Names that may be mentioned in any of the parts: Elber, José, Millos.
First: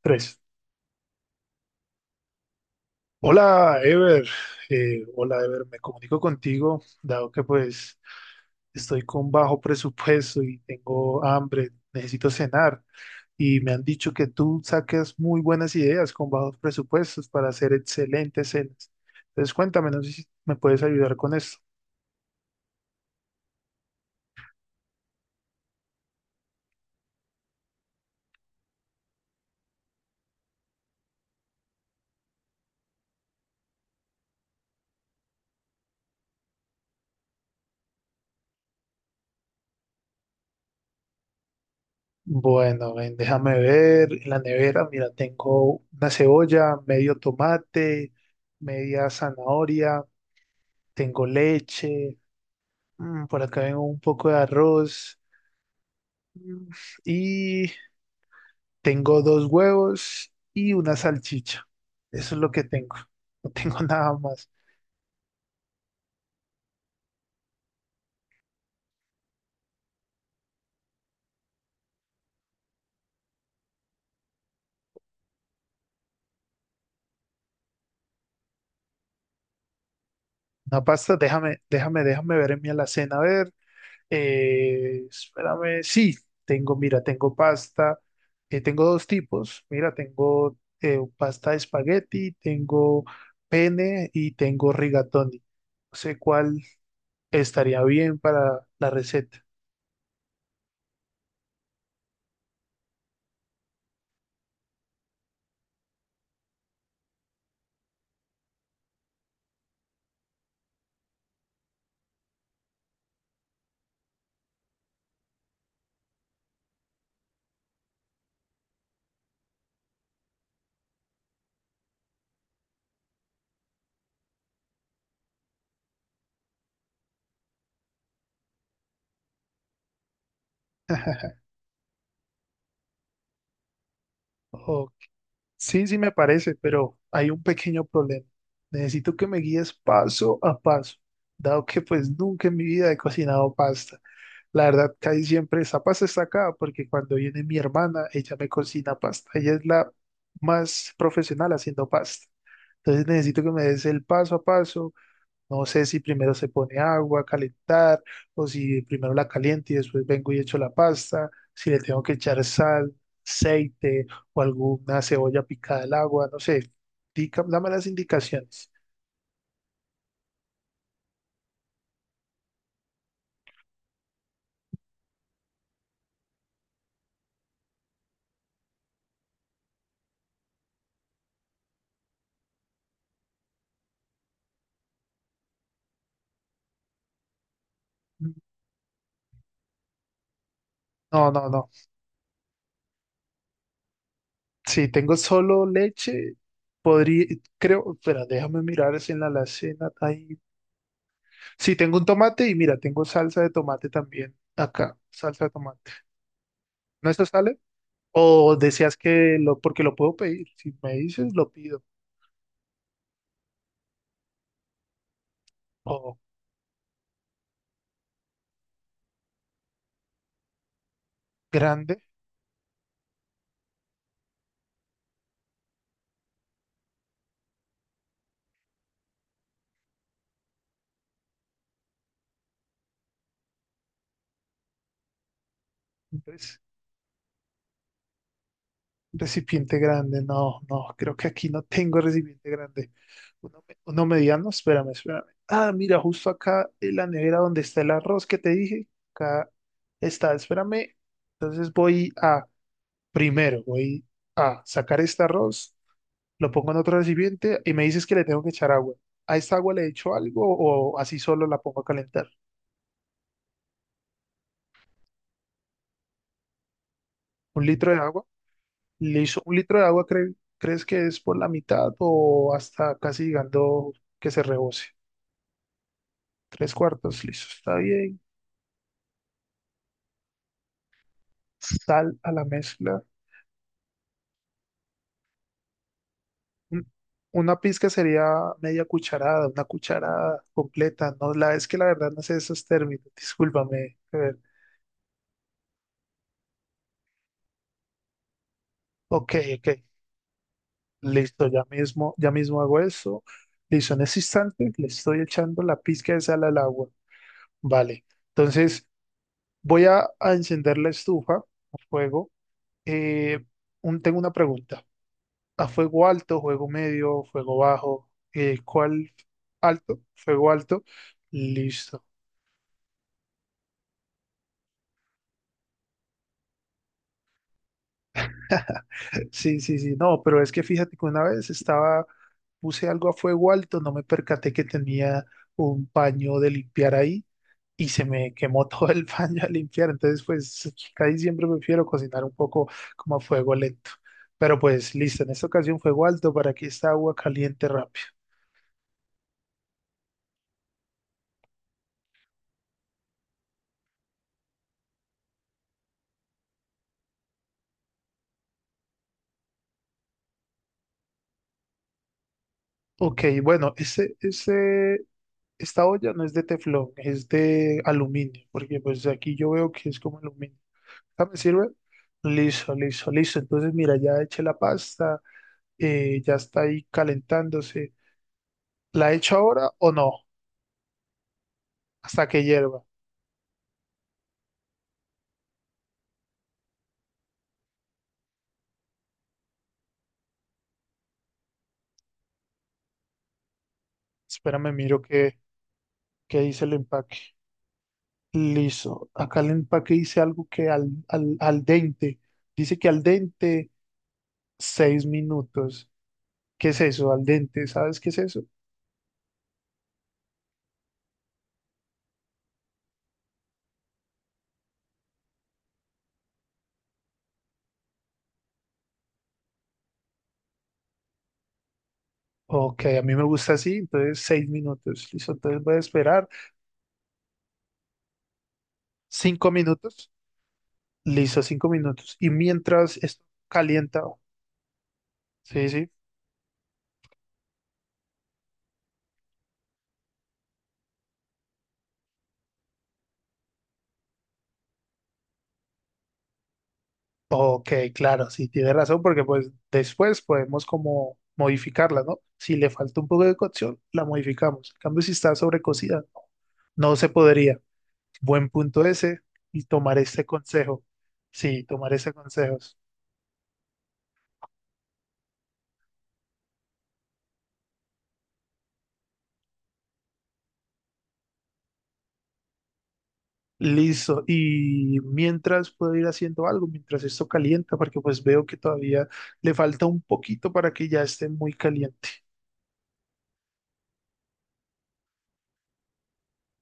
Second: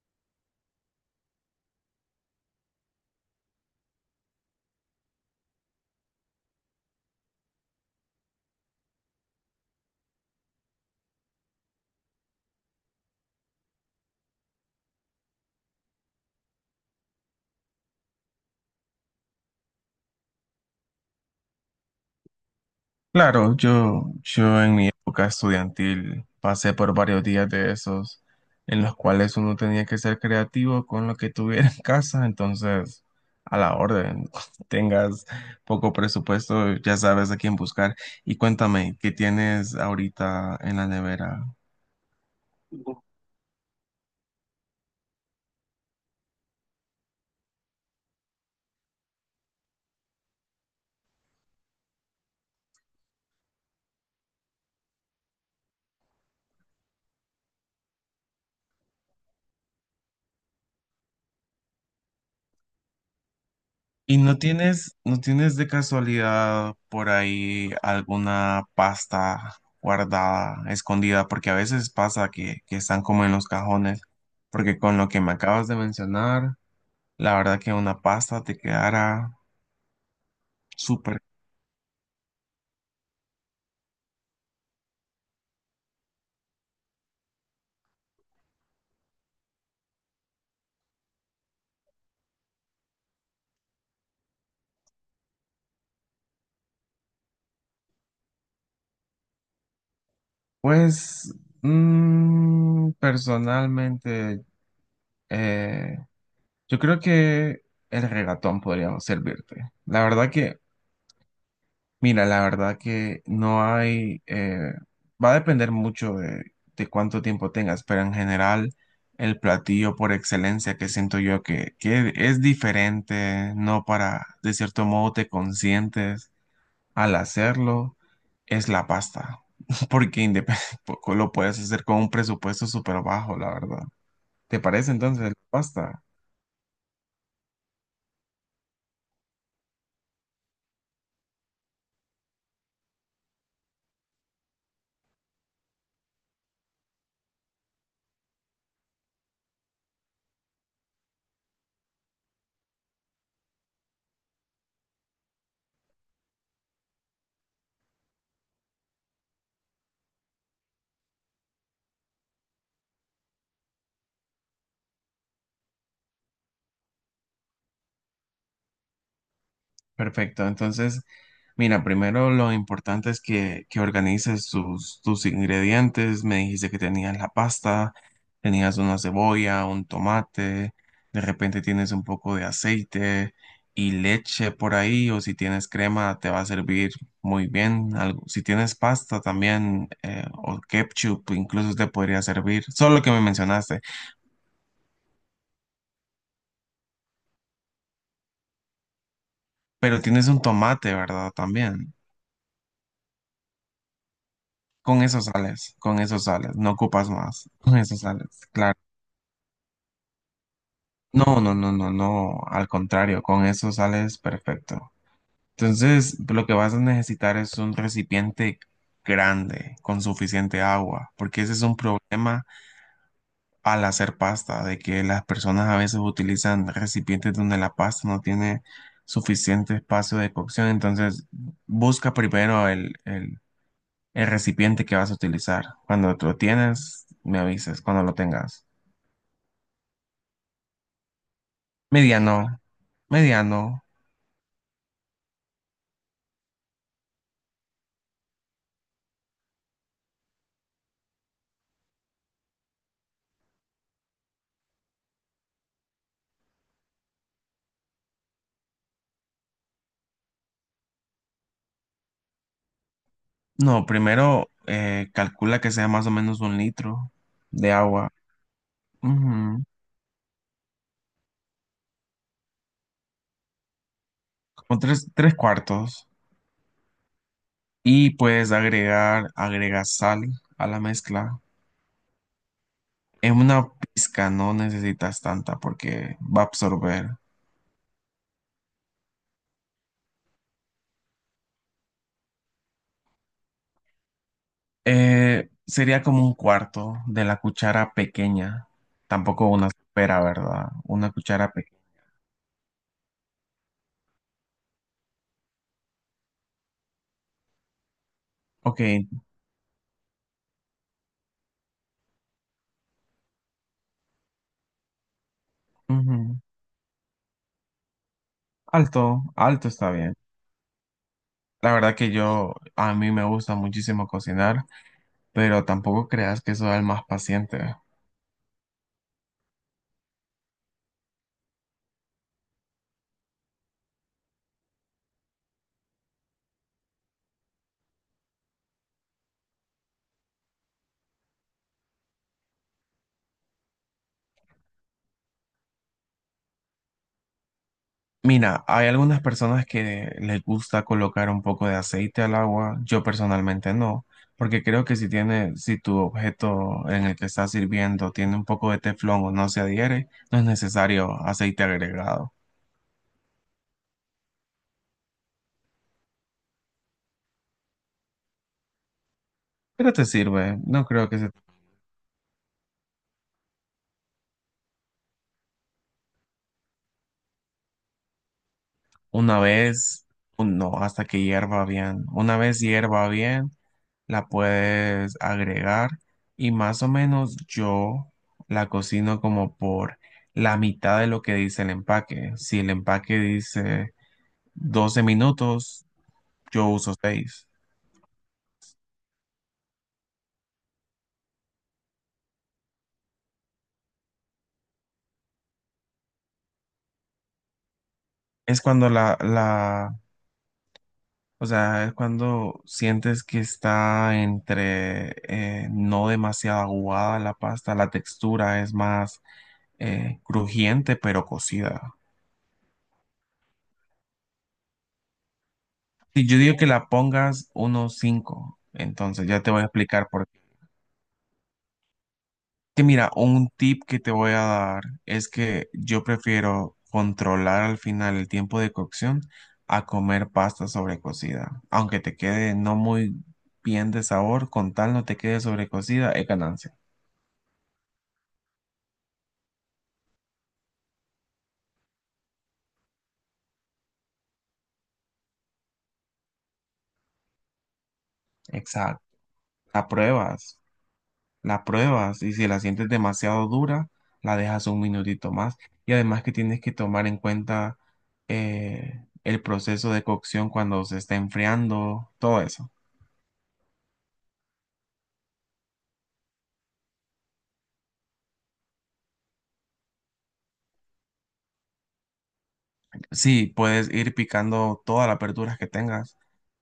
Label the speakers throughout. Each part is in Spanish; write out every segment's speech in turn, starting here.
Speaker 1: Tres. Hola, Ever. Hola, Ever. Me comunico contigo, dado que pues estoy con bajo presupuesto y tengo hambre, necesito cenar. Y me han dicho que tú saques muy buenas ideas con bajos presupuestos para hacer excelentes cenas. Entonces, cuéntame, no sé si me puedes ayudar con esto.
Speaker 2: Claro, yo en mi época estudiantil pasé por varios días de esos en los cuales uno tenía que ser creativo con lo que tuviera en casa, entonces a la orden, tengas poco presupuesto, ya sabes a quién buscar. Y cuéntame, ¿qué tienes ahorita en la nevera?
Speaker 1: Bueno, ven, déjame ver. En la nevera, mira, tengo una cebolla, medio tomate, media zanahoria, tengo leche. Por acá tengo un poco de arroz mm, y tengo dos huevos y una salchicha. Eso es lo que tengo. No tengo nada
Speaker 2: ¿Y no
Speaker 1: más.
Speaker 2: tienes, no tienes de casualidad por ahí alguna pasta guardada, escondida? Porque a veces pasa que están como en los cajones. Porque con lo que me acabas de mencionar, la verdad que una pasta te quedará
Speaker 1: Una pasta,
Speaker 2: súper.
Speaker 1: déjame ver en mi alacena. A ver, espérame. Sí, tengo, mira, tengo pasta. Tengo dos tipos. Mira, tengo pasta de espagueti, tengo pene y tengo rigatoni. No sé cuál estaría bien para la receta.
Speaker 2: Pues, personalmente, eh, yo creo que el regatón podría servirte. La verdad que Mira, la verdad que no hay, va a depender mucho de cuánto tiempo tengas, pero en general el platillo por excelencia que siento yo que es diferente, no para, de cierto modo te consientes al hacerlo, es la pasta, porque lo puedes hacer con un presupuesto súper bajo, la verdad. ¿Te parece
Speaker 1: Ok.
Speaker 2: entonces la
Speaker 1: Sí, sí
Speaker 2: pasta?
Speaker 1: me parece, pero hay un pequeño problema. Necesito que me guíes paso a paso, dado que pues nunca en mi vida he cocinado pasta. La verdad, casi siempre esa pasta está acá, porque cuando viene mi hermana, ella me cocina pasta. Ella es la más profesional haciendo pasta. Entonces necesito que me des el paso a paso, no sé si primero se pone agua a calentar o si primero la caliente y después vengo y echo la pasta, si le tengo que echar sal, aceite o alguna cebolla picada al agua, no sé. Dame las indicaciones.
Speaker 2: Perfecto. Entonces, mira, primero lo importante es que organices tus ingredientes. Me dijiste que tenías la pasta, tenías una cebolla, un tomate, de repente tienes un poco de aceite y leche por ahí, o si tienes crema te va a servir muy bien. Algo, si tienes pasta también, o
Speaker 1: No,
Speaker 2: ketchup,
Speaker 1: no, no.
Speaker 2: incluso te podría servir. Solo lo que me mencionaste.
Speaker 1: Si tengo solo leche, podría, creo, espera, déjame mirar si en la alacena
Speaker 2: Pero tienes
Speaker 1: hay.
Speaker 2: un tomate, ¿verdad?
Speaker 1: Si
Speaker 2: También.
Speaker 1: tengo un tomate y mira, tengo salsa de tomate también acá, salsa de tomate.
Speaker 2: Con eso sales, no ocupas
Speaker 1: ¿No eso
Speaker 2: más,
Speaker 1: sale?
Speaker 2: con eso sales,
Speaker 1: ¿O
Speaker 2: claro.
Speaker 1: deseas que lo, porque lo puedo pedir? Si me dices,
Speaker 2: No,
Speaker 1: lo
Speaker 2: no, no,
Speaker 1: pido.
Speaker 2: no, no, al contrario, con eso sales perfecto.
Speaker 1: O
Speaker 2: Entonces, lo que vas a necesitar es un recipiente grande, con suficiente agua, porque ese es un
Speaker 1: grande,
Speaker 2: problema al hacer pasta, de que las personas a veces utilizan recipientes donde la pasta no tiene suficiente espacio de cocción, entonces busca primero el recipiente que vas a utilizar. Cuando
Speaker 1: un
Speaker 2: tú lo
Speaker 1: res-
Speaker 2: tienes, me avisas, cuando lo tengas.
Speaker 1: un recipiente grande. No, no, creo que aquí no tengo recipiente
Speaker 2: Mediano,
Speaker 1: grande. Uno, me-
Speaker 2: mediano.
Speaker 1: uno mediano, espérame, espérame. Ah, mira, justo acá en la nevera donde está el arroz que te dije. Acá está, espérame. Entonces voy a, primero, voy a sacar este arroz, lo pongo en otro recipiente y me dices que le tengo que echar agua. ¿A esta agua le echo algo o así solo la pongo a calentar?
Speaker 2: No, primero calcula que sea más o menos 1 litro
Speaker 1: ¿Un
Speaker 2: de
Speaker 1: litro de
Speaker 2: agua.
Speaker 1: agua? Listo, un
Speaker 2: Ujú.
Speaker 1: litro de agua crees que es por la mitad o hasta casi llegando que se
Speaker 2: Como
Speaker 1: rebose.
Speaker 2: tres cuartos.
Speaker 1: Tres cuartos, listo, está
Speaker 2: Y
Speaker 1: bien.
Speaker 2: puedes agregar, agrega sal a la mezcla.
Speaker 1: Sal a la mezcla.
Speaker 2: En una pizca no necesitas tanta porque va a
Speaker 1: Un-
Speaker 2: absorber.
Speaker 1: Una pizca sería media cucharada, una cucharada completa. No, la es que la verdad no sé esos términos, discúlpame. A ver,
Speaker 2: Sería como un cuarto de la cuchara pequeña.
Speaker 1: ok,
Speaker 2: Tampoco
Speaker 1: ok,
Speaker 2: una supera, ¿verdad? Una
Speaker 1: listo,
Speaker 2: cuchara pequeña.
Speaker 1: ya mismo hago eso. Listo, en ese instante le estoy echando la pizca de sal al agua. Vale,
Speaker 2: Ok.
Speaker 1: entonces voy a encender la estufa a fuego. Eh, Tengo una pregunta. ¿A fuego alto,
Speaker 2: Ujú.
Speaker 1: fuego medio, fuego bajo? ¿Cuál
Speaker 2: Alto, alto está
Speaker 1: alto?
Speaker 2: bien.
Speaker 1: Fuego alto.
Speaker 2: La verdad
Speaker 1: Listo.
Speaker 2: que yo, a mí me gusta muchísimo cocinar, pero tampoco creas que soy el más paciente.
Speaker 1: Sí, sí, sí. No, pero es que fíjate que una vez estaba, puse algo a fuego alto, no me percaté que tenía un paño de limpiar ahí y se me quemó todo el paño a limpiar. Entonces, pues casi siempre prefiero cocinar un poco como a fuego lento. Pero pues listo, en esta ocasión fuego alto para que esta agua caliente rápido.
Speaker 2: Mira, hay algunas personas que les gusta colocar un poco de aceite al agua, yo personalmente no, porque creo que si tiene, si tu objeto en el que estás sirviendo tiene un poco de teflón o no se adhiere, no es necesario aceite agregado.
Speaker 1: Ok, bueno, ese, esta olla no es de teflón, es de aluminio, porque pues aquí yo veo que
Speaker 2: Pero
Speaker 1: es
Speaker 2: te
Speaker 1: como aluminio.
Speaker 2: sirve, no creo que
Speaker 1: ¿Ah,
Speaker 2: se...
Speaker 1: me sirve? Listo, listo, listo. Entonces, mira, ya eché la pasta, ya está ahí calentándose. ¿La echo
Speaker 2: Una
Speaker 1: ahora o
Speaker 2: vez,
Speaker 1: no?
Speaker 2: no, hasta que hierva bien.
Speaker 1: Hasta
Speaker 2: Una
Speaker 1: que
Speaker 2: vez
Speaker 1: hierva.
Speaker 2: hierva bien la puedes agregar y más o menos yo la cocino como por la mitad de lo que dice el empaque. Si el empaque dice
Speaker 1: Espérame, miro
Speaker 2: 12
Speaker 1: qué,
Speaker 2: minutos,
Speaker 1: qué dice
Speaker 2: yo
Speaker 1: el
Speaker 2: uso
Speaker 1: empaque.
Speaker 2: seis.
Speaker 1: Listo. Acá el empaque dice algo que al dente. Dice que al dente, 6 minutos. ¿Qué es eso? Al dente, ¿sabes qué es eso?
Speaker 2: Es cuando la, o sea, es cuando sientes que está entre no demasiado aguada la pasta, la textura es más crujiente pero cocida.
Speaker 1: Ok, a mí me gusta así, entonces 6 minutos, listo, entonces voy a
Speaker 2: Si
Speaker 1: esperar
Speaker 2: yo digo que la pongas unos 5 entonces ya
Speaker 1: cinco
Speaker 2: te voy a explicar
Speaker 1: minutos,
Speaker 2: por.
Speaker 1: listo, 5 minutos, y
Speaker 2: Que
Speaker 1: mientras
Speaker 2: mira,
Speaker 1: esto
Speaker 2: un tip que
Speaker 1: calienta,
Speaker 2: te voy a dar es
Speaker 1: sí,
Speaker 2: que
Speaker 1: sí,
Speaker 2: yo prefiero controlar al final el tiempo de cocción a comer pasta sobrecocida. Aunque te quede no muy bien de sabor, con tal no te quede sobrecocida, es ganancia.
Speaker 1: ok, claro, sí, tiene razón, porque pues después podemos como modificarla, ¿no? Si le falta un poco de cocción, la modificamos, en cambio si está sobrecocida, no, no se podría, buen punto
Speaker 2: Exacto.
Speaker 1: ese, y
Speaker 2: La
Speaker 1: tomar este
Speaker 2: pruebas,
Speaker 1: consejo, sí,
Speaker 2: la
Speaker 1: tomar ese
Speaker 2: pruebas y si
Speaker 1: consejo.
Speaker 2: la sientes demasiado dura, la dejas un minutito más. Y además que tienes que tomar en cuenta el proceso de cocción cuando se está enfriando, todo eso.
Speaker 1: Listo. Y mientras puedo ir haciendo algo, mientras esto calienta, porque pues veo que todavía le falta un poquito para que ya esté muy caliente.
Speaker 2: Sí, puedes ir picando todas las verduras que tengas,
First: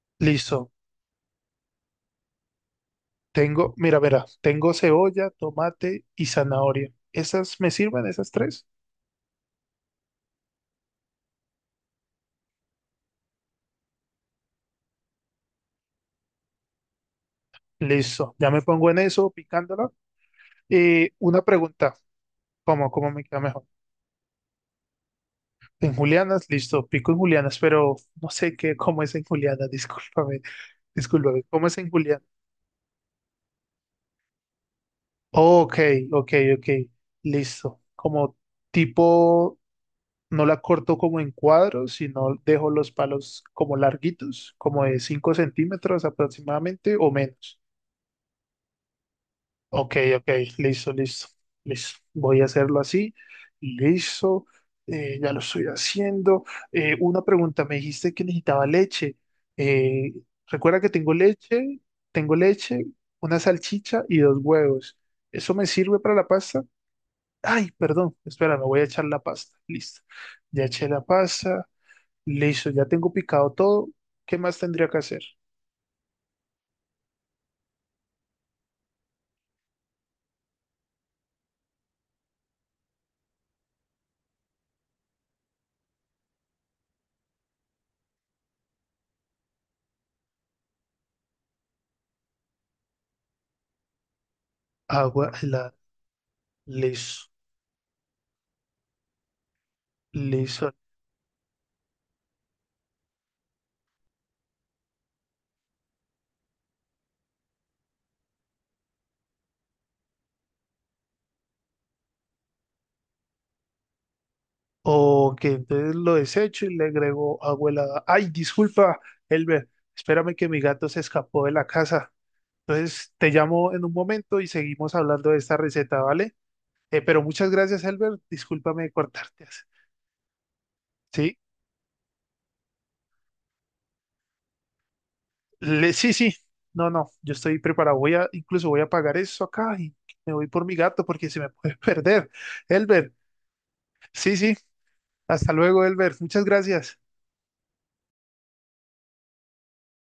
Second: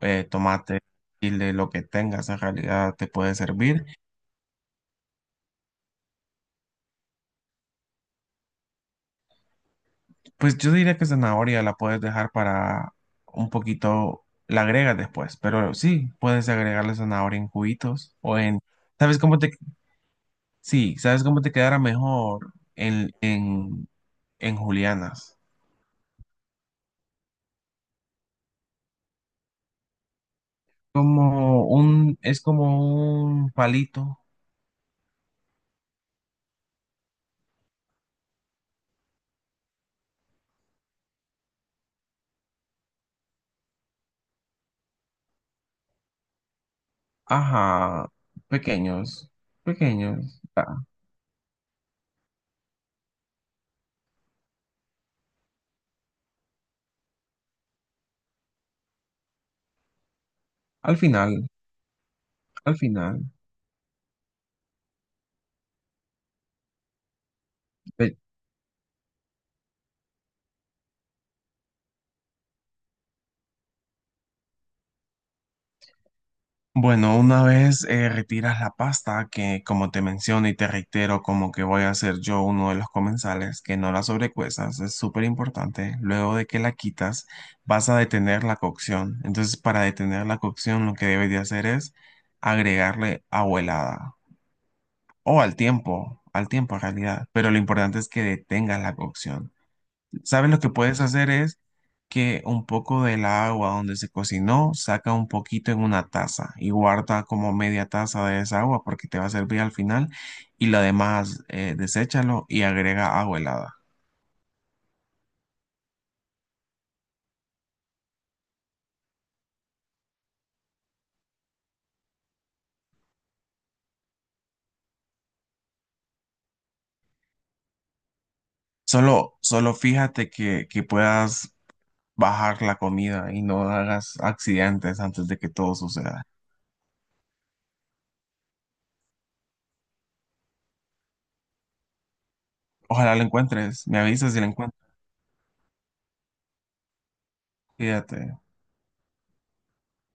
Speaker 1: Listo.
Speaker 2: tomate, chile, lo que tengas en realidad te puede
Speaker 1: Tengo,
Speaker 2: servir.
Speaker 1: mira, mira, tengo cebolla, tomate y zanahoria. ¿Esas me sirven, esas tres?
Speaker 2: Pues yo diría que zanahoria la puedes dejar para un poquito, la agregas después, pero sí, puedes agregarle zanahoria en juguitos
Speaker 1: Listo.
Speaker 2: o
Speaker 1: Ya
Speaker 2: en,
Speaker 1: me pongo en
Speaker 2: ¿sabes
Speaker 1: eso,
Speaker 2: cómo te,
Speaker 1: picándola.
Speaker 2: sí, sabes
Speaker 1: Una
Speaker 2: cómo te quedará
Speaker 1: pregunta,
Speaker 2: mejor
Speaker 1: ¿cómo
Speaker 2: en,
Speaker 1: me queda mejor?
Speaker 2: en julianas?
Speaker 1: En julianas, listo, pico en julianas, pero no sé qué, cómo es en julianas, discúlpame, discúlpame,
Speaker 2: Como
Speaker 1: ¿cómo es en
Speaker 2: un,
Speaker 1: julianas?
Speaker 2: es como un palito,
Speaker 1: Ok, ok, ok, listo. Como tipo, no la corto como en cuadros, sino dejo los palos como larguitos, como de 5 centímetros aproximadamente o menos.
Speaker 2: ajá, pequeños,
Speaker 1: Ok, ok,
Speaker 2: pequeños, ah,
Speaker 1: listo, listo, listo. Voy a hacerlo así. Listo, ya lo estoy haciendo. Una pregunta, me dijiste que necesitaba leche. Eh, Recuerda que
Speaker 2: al
Speaker 1: tengo
Speaker 2: final.
Speaker 1: leche, tengo
Speaker 2: al
Speaker 1: leche,
Speaker 2: final.
Speaker 1: una salchicha y dos huevos. ¿Eso me sirve para la pasta? Ay, perdón,
Speaker 2: eh,
Speaker 1: espera, me voy a echar la pasta. Listo. Ya eché la pasta. Listo, ya tengo picado todo. ¿Qué más tendría que hacer?
Speaker 2: Bueno, una vez retiras la pasta, que como te menciono y te reitero, como que voy a ser yo uno de los comensales, que no la sobrecuezas, es súper importante. Luego de que la quitas, vas a detener la cocción. Entonces, para detener la cocción, lo que debes de hacer es agregarle agua helada
Speaker 1: Agua
Speaker 2: o
Speaker 1: helada.
Speaker 2: al tiempo en realidad.
Speaker 1: Listo,
Speaker 2: Pero lo importante es que detengas la cocción. ¿Sabes lo que
Speaker 1: listo.
Speaker 2: puedes hacer es que un poco del agua donde se cocinó, saca un poquito en una taza y guarda como media taza de esa agua porque te va a servir al final y lo demás deséchalo y agrega agua helada.
Speaker 1: Ok, entonces lo desecho y le agrego agua helada. Ay, disculpa, Elber, espérame que mi gato se escapó de la casa. Entonces te llamo en un momento y seguimos hablando de esta receta, ¿vale? Pero muchas gracias, Elber. Discúlpame de
Speaker 2: Solo,
Speaker 1: cortarte.
Speaker 2: solo fíjate que
Speaker 1: ¿Sí?
Speaker 2: puedas bajar la comida y no hagas accidentes antes de que todo
Speaker 1: Sí,
Speaker 2: suceda.
Speaker 1: sí, no, no, yo estoy preparado. Voy a, incluso voy a pagar eso acá y me voy por mi gato porque se me puede perder. Elber,
Speaker 2: Ojalá lo encuentres, me avisas
Speaker 1: sí,
Speaker 2: si lo
Speaker 1: sí,
Speaker 2: encuentras,
Speaker 1: hasta luego, Elber. Muchas gracias.
Speaker 2: fíjate.